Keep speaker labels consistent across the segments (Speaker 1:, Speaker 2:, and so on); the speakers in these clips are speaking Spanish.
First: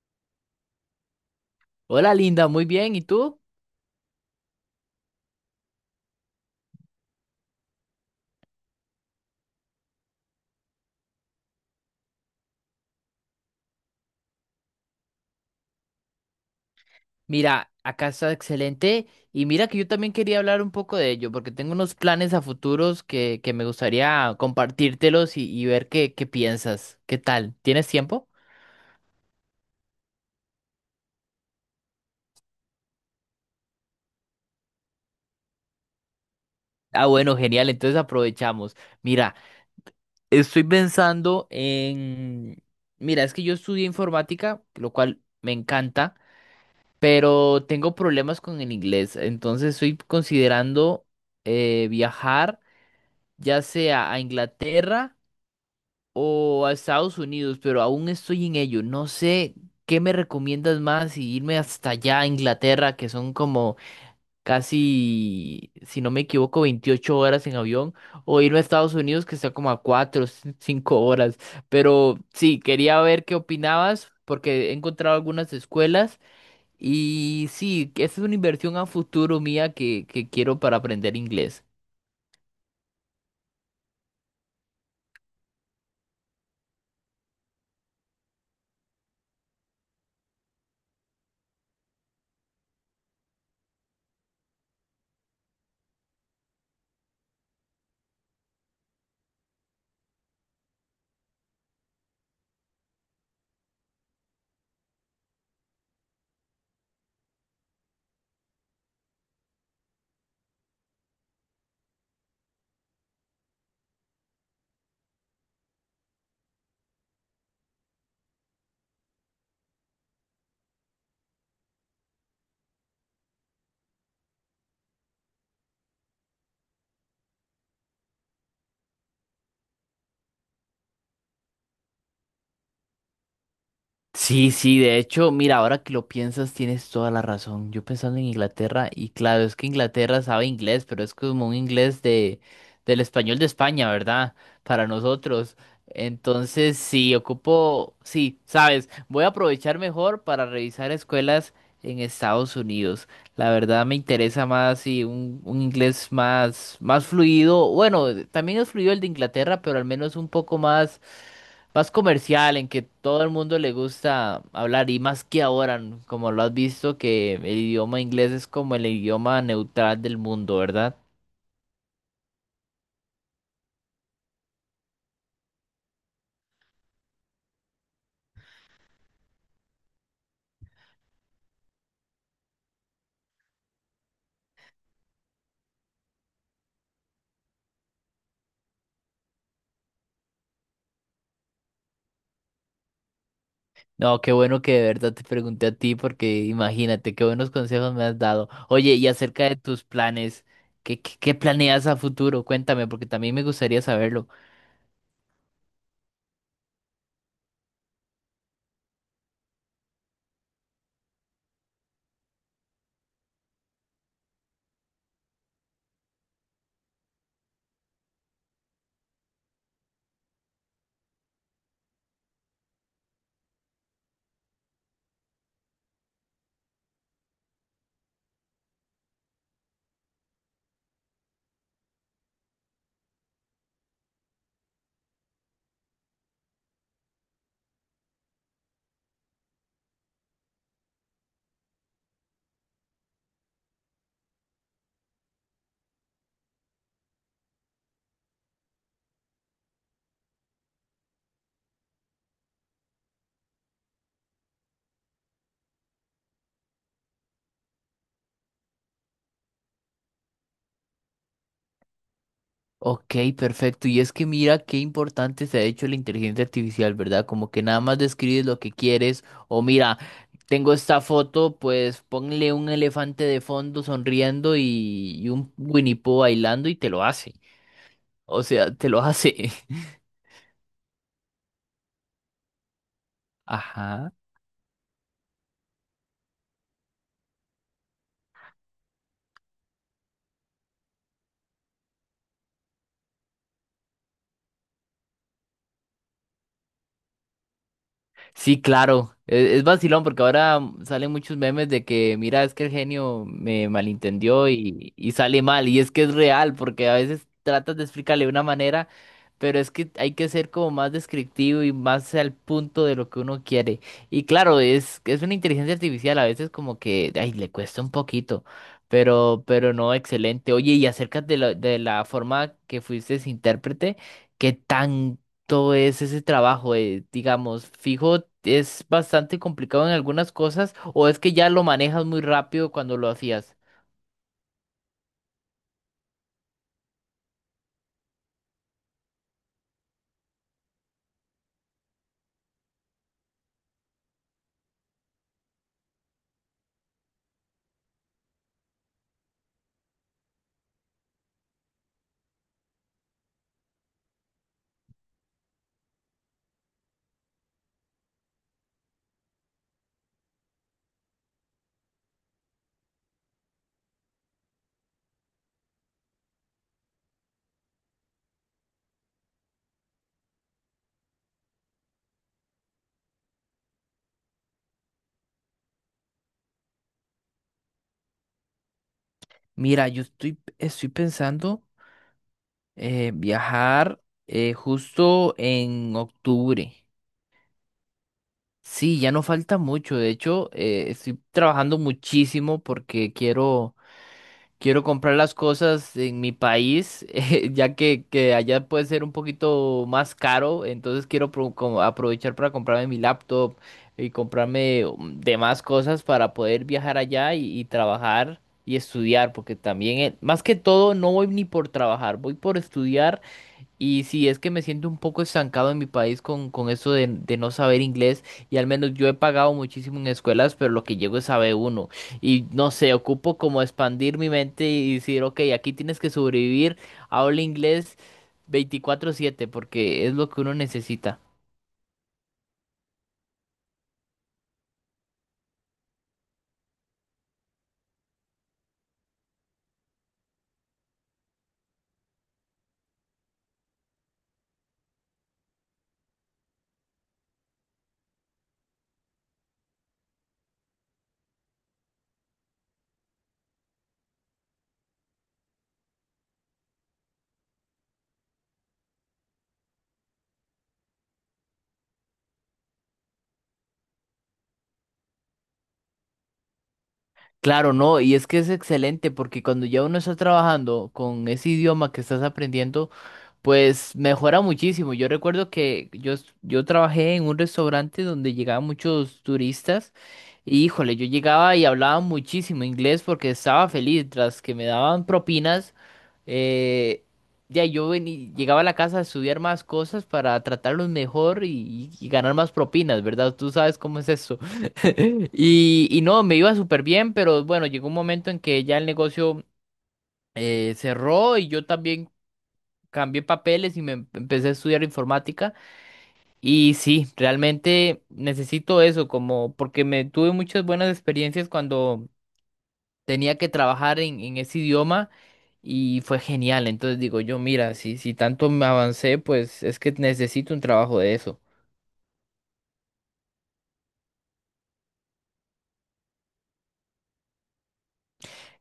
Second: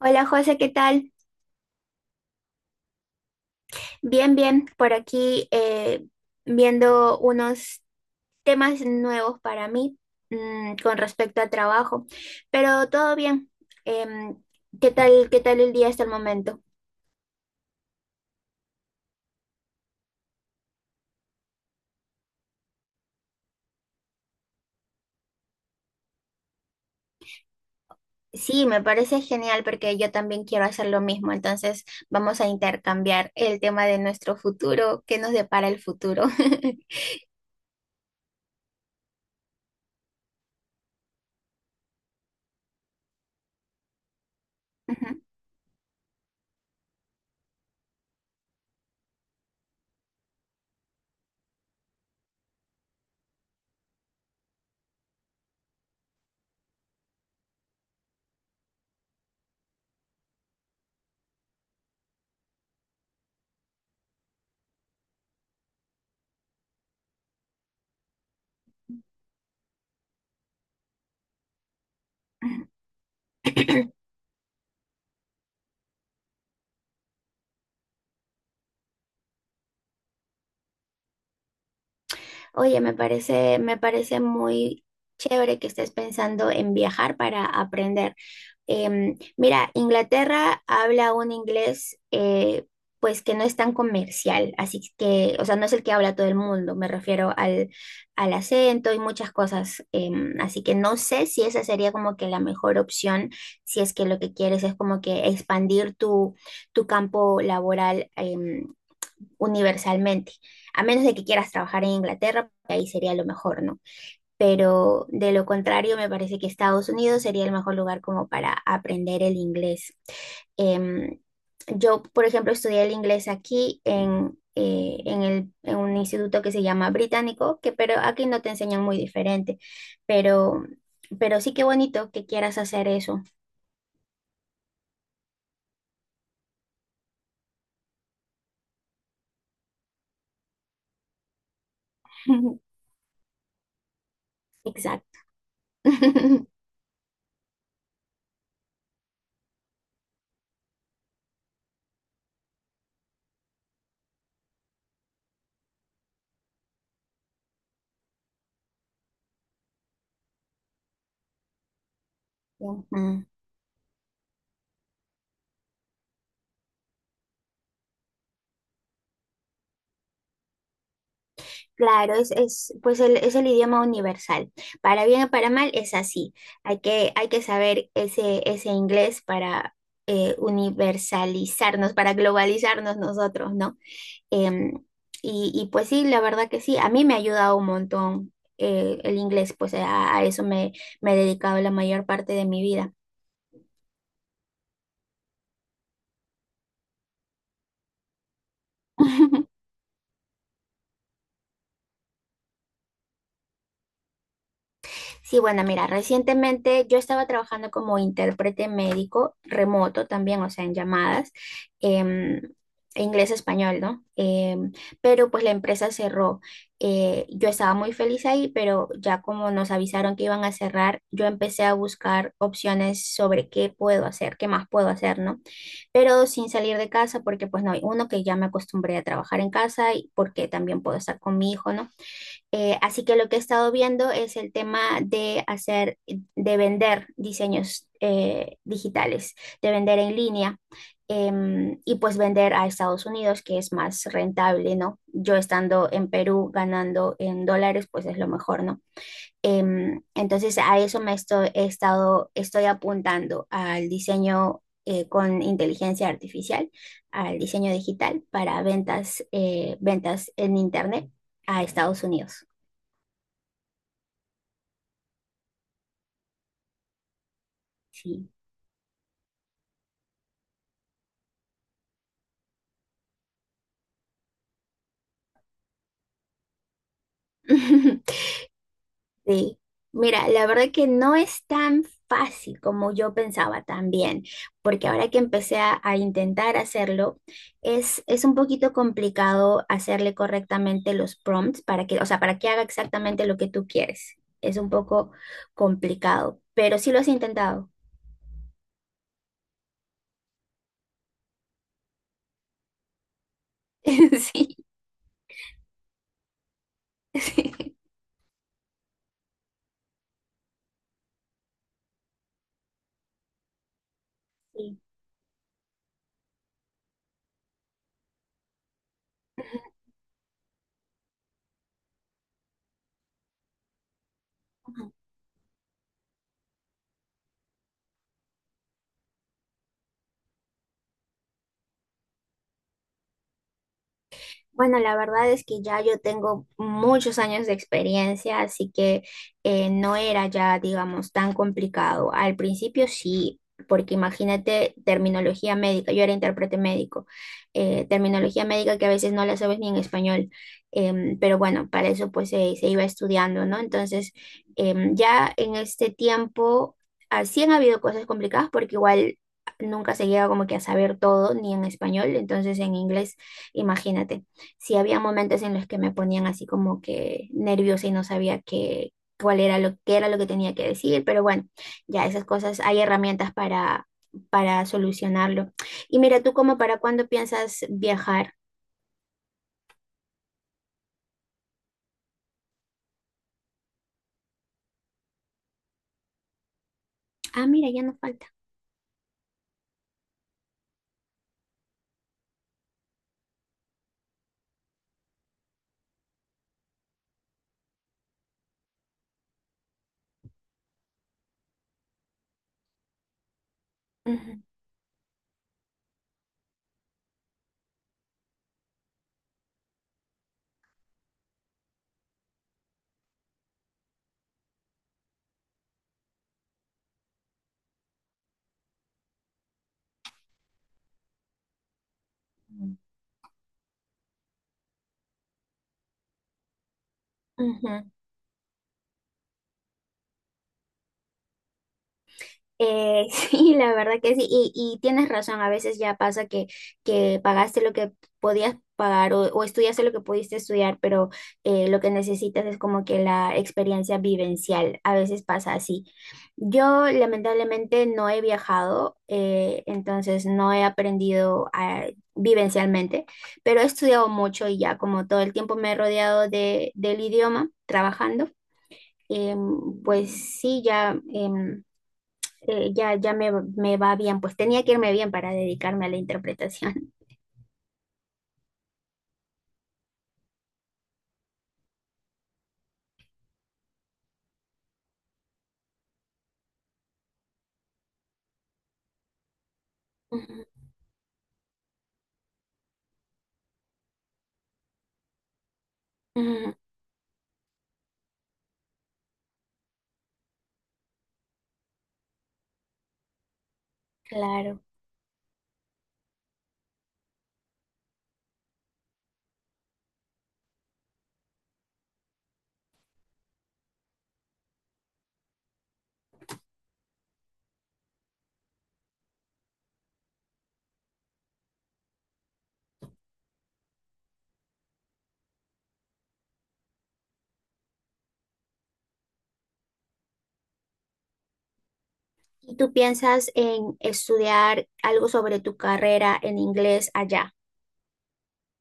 Speaker 1: Hola José, ¿qué tal?
Speaker 2: Hola Linda, muy bien. ¿Y tú?
Speaker 1: Bien, bien, por aquí viendo unos temas nuevos para mí con respecto a trabajo, pero todo bien. Em, qué tal el día hasta el momento?
Speaker 2: Mira, acá está excelente. Y mira que yo también quería hablar un poco de ello, porque tengo unos planes a futuros que me gustaría compartírtelos y ver qué piensas. ¿Qué tal? ¿Tienes tiempo?
Speaker 1: Sí, me parece genial porque yo también quiero hacer lo mismo, entonces vamos a intercambiar el tema de nuestro futuro, qué nos depara el futuro.
Speaker 2: Ah, bueno, genial. Entonces aprovechamos. Mira, estoy pensando en... Mira, es que yo estudié informática, lo
Speaker 1: Ujú.
Speaker 2: cual me encanta, pero tengo problemas con el inglés. Entonces estoy considerando viajar, ya sea a Inglaterra o a Estados Unidos, pero aún estoy en ello. No sé qué me recomiendas más, si irme hasta allá a Inglaterra, que son como casi, si no me equivoco, 28 horas en avión, o irme a Estados Unidos, que está como a 4, 5 horas. Pero sí, quería ver qué opinabas, porque he encontrado algunas escuelas. Y sí, que esa es una inversión a futuro mía que quiero para aprender inglés.
Speaker 1: Oye, me parece muy chévere que estés pensando en viajar para aprender. Mira, Inglaterra habla un inglés pues que no es tan comercial, así que, o sea, no es el que habla todo el mundo, me refiero al acento y muchas cosas, así que no sé si esa sería como que la mejor opción, si es que lo que quieres es como que expandir tu campo laboral universalmente, a menos de que quieras trabajar en Inglaterra, ahí sería lo mejor, ¿no? Pero de lo contrario me parece que Estados Unidos sería el mejor lugar como para aprender el inglés. Em, yo, por ejemplo, estudié el inglés aquí en un instituto que se llama Británico, que pero aquí no te enseñan muy diferente, pero, pero sí que bonito que quieras hacer eso.
Speaker 2: Sí, sí, de hecho, mira, ahora que lo piensas, tienes toda la razón. Yo pensando en Inglaterra, y claro, es que Inglaterra sabe inglés, pero es como un del español de España, ¿verdad? Para
Speaker 1: Exacto.
Speaker 2: nosotros. Entonces, sí, ocupo, sí, sabes, voy a aprovechar mejor para revisar escuelas en Estados Unidos. La verdad me interesa más sí, un inglés más, más fluido. Bueno, también es fluido el de Inglaterra, pero al menos un poco más, más comercial, en que todo
Speaker 1: Ujú.
Speaker 2: el mundo le gusta hablar. Y más que ahora, como lo has visto, que el idioma inglés es como el idioma neutral del mundo, ¿verdad?
Speaker 1: Claro, es el idioma universal. Para bien o para mal es así. Hay que saber ese inglés para universalizarnos, para globalizarnos nosotros, ¿no? Em, y pues sí, la verdad que sí, a mí me ha ayudado un montón el inglés, pues a eso me he dedicado la mayor parte de mi vida.
Speaker 2: No, qué bueno que de verdad te pregunté a ti, porque imagínate, qué buenos consejos me has dado. Oye, y acerca de tus planes, qué planeas a futuro? Cuéntame, porque también me gustaría saberlo.
Speaker 1: Sí, bueno, mira, recientemente yo estaba trabajando como intérprete médico remoto también, o sea, en llamadas, em, inglés-español, ¿no? Pero pues la empresa cerró. Yo estaba muy feliz ahí, pero ya como nos avisaron que iban a cerrar, yo empecé a buscar opciones sobre qué puedo hacer, qué más puedo hacer, ¿no? Pero sin salir de casa, porque pues no, uno que ya me acostumbré a trabajar en casa y porque también puedo estar con mi hijo, ¿no? Así que lo que he estado viendo es el tema de vender diseños digitales, de vender en línea y pues vender a Estados Unidos, que es más rentable, ¿no? Yo estando en Perú ganando en dólares, pues es lo mejor, ¿no? Entonces a eso me estoy, he estado, estoy apuntando al diseño con inteligencia artificial, al diseño digital para ventas, ventas en Internet a Estados Unidos.
Speaker 2: Ok, perfecto. Y es que mira qué importante se ha hecho la inteligencia artificial, ¿verdad? Como que nada más
Speaker 1: Sí.
Speaker 2: describes lo que quieres o mira, tengo esta foto, pues ponle un elefante de fondo sonriendo y un Winnie Pooh bailando y te lo hace. O sea, te lo hace.
Speaker 1: Sí. Mira, la verdad que no es tan fácil como yo pensaba
Speaker 2: Ajá.
Speaker 1: también, porque ahora que empecé a intentar hacerlo, es un poquito complicado hacerle correctamente los prompts para que, o sea, para que haga exactamente lo que tú quieres. Es un poco complicado, pero sí lo has intentado.
Speaker 2: Sí, claro. Es vacilón porque ahora salen muchos memes de que, mira, es que el genio me malentendió
Speaker 1: Sí,
Speaker 2: y sale mal. Y es que es real porque a veces
Speaker 1: sí.
Speaker 2: tratas de explicarle de una manera, pero es que hay que ser como más descriptivo y más al punto de lo que uno quiere. Y claro,
Speaker 1: Sí.
Speaker 2: es una inteligencia artificial, a veces como que, ay, le cuesta un poquito, pero no, excelente. Oye, y acerca de de la forma que fuiste intérprete. ¿Qué tan todo es ese trabajo, digamos, fijo, es bastante complicado en algunas cosas o es que ya lo manejas muy rápido cuando lo hacías?
Speaker 1: Bueno, la verdad es que ya yo tengo muchos años de experiencia, así que no era ya, digamos, tan complicado. Al principio sí, porque imagínate terminología médica, yo era intérprete médico, terminología médica que a veces no la sabes ni en español, pero bueno, para eso pues se iba estudiando, ¿no? Entonces, ya en este tiempo, así han habido cosas complicadas porque igual. Nunca se llega como que a saber todo, ni en español, entonces en inglés, imagínate sí había momentos en los que me ponían así como que nerviosa y no sabía qué era lo que tenía que decir, pero bueno, ya esas cosas, hay herramientas para solucionarlo. Y mira, tú como para cuándo piensas viajar.
Speaker 2: Mira, yo estoy pensando viajar justo en octubre.
Speaker 1: Ah, mira, ya no falta.
Speaker 2: Sí, ya no falta mucho, de hecho, estoy trabajando muchísimo porque quiero... Quiero comprar las cosas en mi país, ya que allá puede ser un poquito más caro, entonces quiero como aprovechar para comprarme mi laptop y
Speaker 1: Ujú,
Speaker 2: comprarme demás cosas para poder viajar allá y trabajar y estudiar, porque también, más que todo, no voy ni por trabajar, voy por estudiar, y si es que me siento un poco estancado en mi país con eso de no saber inglés, y al menos yo he pagado muchísimo en escuelas, pero lo que llego es a B1. Y no sé, ocupo como expandir mi mente y decir, ok, aquí tienes que sobrevivir, habla
Speaker 1: ujú.
Speaker 2: inglés 24/7, porque es lo que uno necesita.
Speaker 1: Sí, la verdad que sí, y tienes razón, a veces ya pasa que pagaste lo que podías pagar o estudiaste lo que pudiste estudiar, pero lo que necesitas es como que la experiencia vivencial, a veces pasa así. Yo lamentablemente no he viajado, entonces no he aprendido vivencialmente, pero he estudiado mucho y ya como todo el tiempo me he rodeado del idioma trabajando, pues sí, ya... ya me va bien, pues tenía que irme bien para dedicarme a la interpretación.
Speaker 2: Claro, no, y es que es excelente porque cuando ya uno está trabajando con ese idioma que estás aprendiendo, pues mejora muchísimo. Yo recuerdo que yo trabajé en un restaurante donde llegaban muchos turistas,
Speaker 1: Ujú,
Speaker 2: y híjole, yo llegaba y hablaba muchísimo inglés porque estaba feliz tras que me daban propinas.
Speaker 1: ujú.
Speaker 2: eh, ya llegaba a la casa a estudiar más cosas para tratarlos mejor y ganar más propinas, ¿verdad? Tú sabes cómo es eso.
Speaker 1: Claro.
Speaker 2: Y no, me iba súper bien, pero bueno, llegó un momento en que ya el negocio cerró y yo también cambié papeles y me empecé a estudiar informática. Y sí, realmente necesito eso, como porque me tuve muchas buenas experiencias cuando tenía que trabajar en ese idioma y fue genial. Entonces digo yo, mira, si tanto me avancé, pues es que necesito un trabajo de eso.
Speaker 1: ¿Y tú piensas en estudiar algo sobre tu carrera en inglés allá?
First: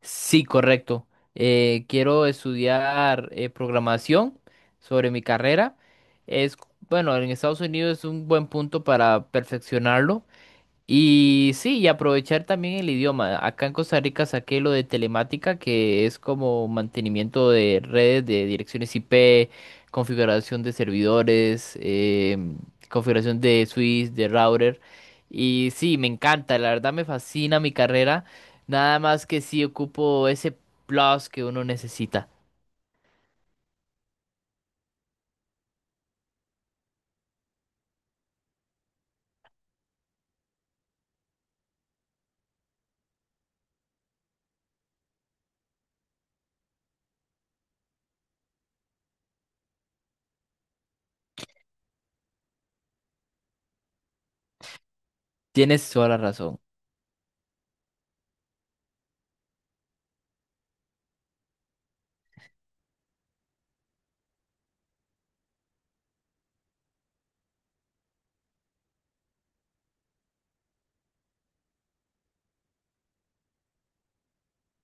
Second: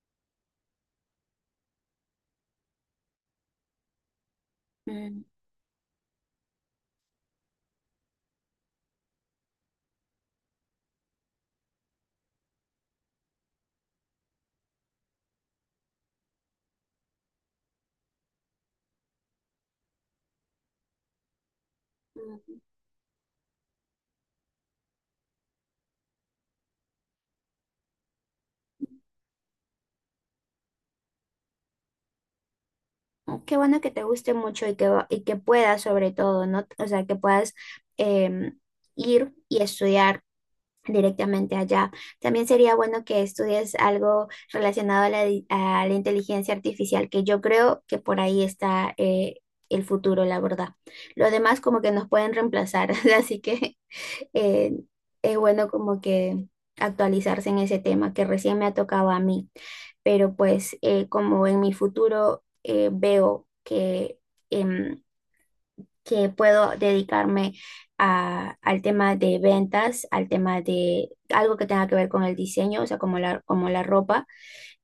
Speaker 2: Sí, correcto. Quiero estudiar programación sobre mi
Speaker 1: Mm,
Speaker 2: carrera. Es, bueno, en Estados Unidos es un buen punto para perfeccionarlo. Y sí, y aprovechar también el idioma. Acá en Costa Rica saqué lo de telemática, que es como mantenimiento de redes de direcciones IP, configuración de servidores,
Speaker 1: mm.
Speaker 2: configuración de switch, de router. Y sí, me encanta, la verdad me fascina mi carrera. Nada más que sí ocupo ese plus que uno necesita.
Speaker 1: Qué bueno que te guste mucho y que puedas sobre todo, ¿no? O sea, que puedas em, ir y estudiar directamente allá. También sería bueno que estudies algo relacionado a la inteligencia artificial, que yo creo que por ahí está el futuro, la verdad. Lo demás como que nos pueden reemplazar, así que eh, es bueno
Speaker 2: Tienes
Speaker 1: como
Speaker 2: toda la
Speaker 1: que
Speaker 2: razón.
Speaker 1: actualizarse en ese tema que recién me ha tocado a mí, pero pues como en mi futuro veo que... em, que puedo dedicarme al tema de ventas, al tema de algo que tenga que ver con el diseño, o sea, como la ropa,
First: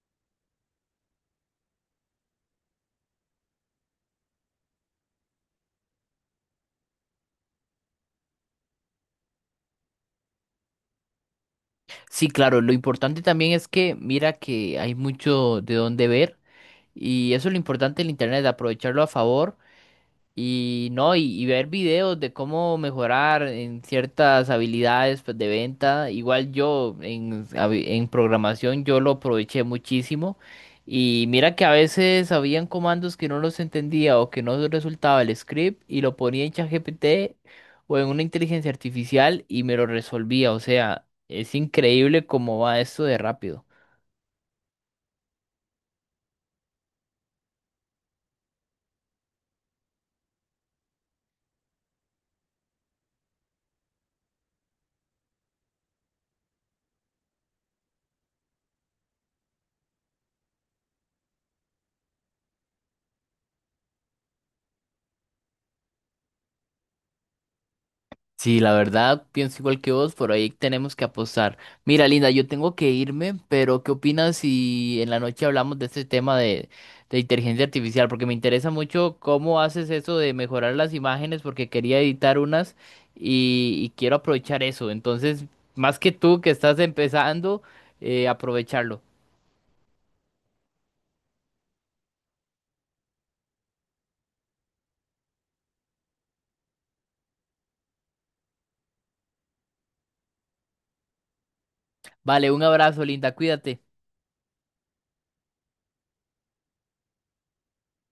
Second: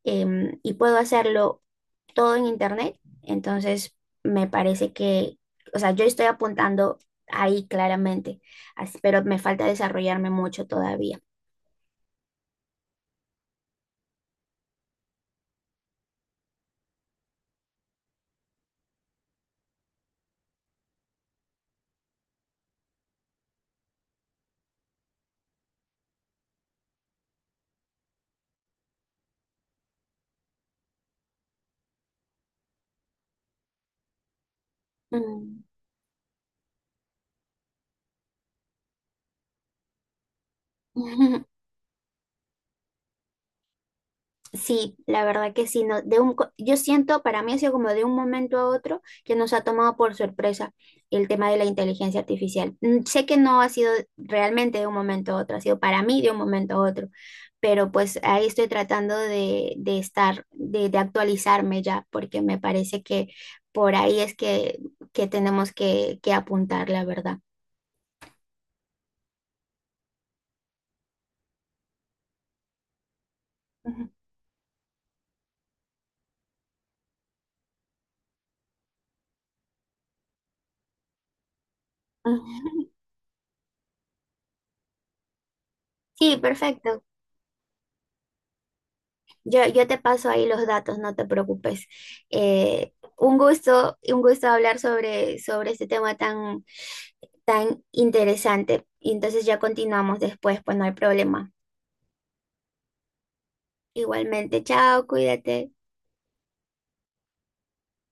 Speaker 1: y puedo hacerlo todo en internet. Entonces, me parece que, o sea, yo estoy apuntando ahí claramente, pero me falta desarrollarme mucho todavía.
Speaker 2: Sí, claro, lo importante también es que mira que hay mucho de dónde ver. Y eso es lo importante del internet, aprovecharlo a favor y no, y ver videos de cómo mejorar en ciertas habilidades pues, de venta. Igual yo en programación yo lo aproveché muchísimo. Y mira que a veces habían comandos que no los entendía o que no resultaba el
Speaker 1: Mm.
Speaker 2: script y lo ponía en ChatGPT o en una inteligencia artificial y me lo resolvía. O sea, es increíble cómo va esto de rápido.
Speaker 1: Sí, la verdad que sí, no, yo siento, para mí ha sido como de un momento a otro que nos ha tomado por sorpresa el tema de la inteligencia artificial. Sé que no ha sido realmente de un momento a otro, ha sido para mí de un momento a otro, pero pues ahí estoy tratando de actualizarme ya, porque me parece que por ahí es que tenemos que apuntar, la verdad.
Speaker 2: Sí, la verdad, pienso igual que vos, por ahí tenemos que apostar. Mira, Linda, yo tengo que irme, pero ¿qué
Speaker 1: Ujú.
Speaker 2: opinas si en la noche hablamos de este tema de inteligencia artificial? Porque me interesa mucho cómo haces eso de mejorar las imágenes, porque quería editar unas y quiero aprovechar eso. Entonces, más que
Speaker 1: Sí,
Speaker 2: tú que estás
Speaker 1: perfecto.
Speaker 2: empezando, aprovecharlo.
Speaker 1: Yo te paso ahí los datos, no te preocupes. Eh, un gusto, un gusto hablar sobre este tema tan, tan interesante. Y entonces ya continuamos después, pues no hay problema.
Speaker 2: Vale, un abrazo, Linda, cuídate.
Speaker 1: Igualmente, chao, cuídate.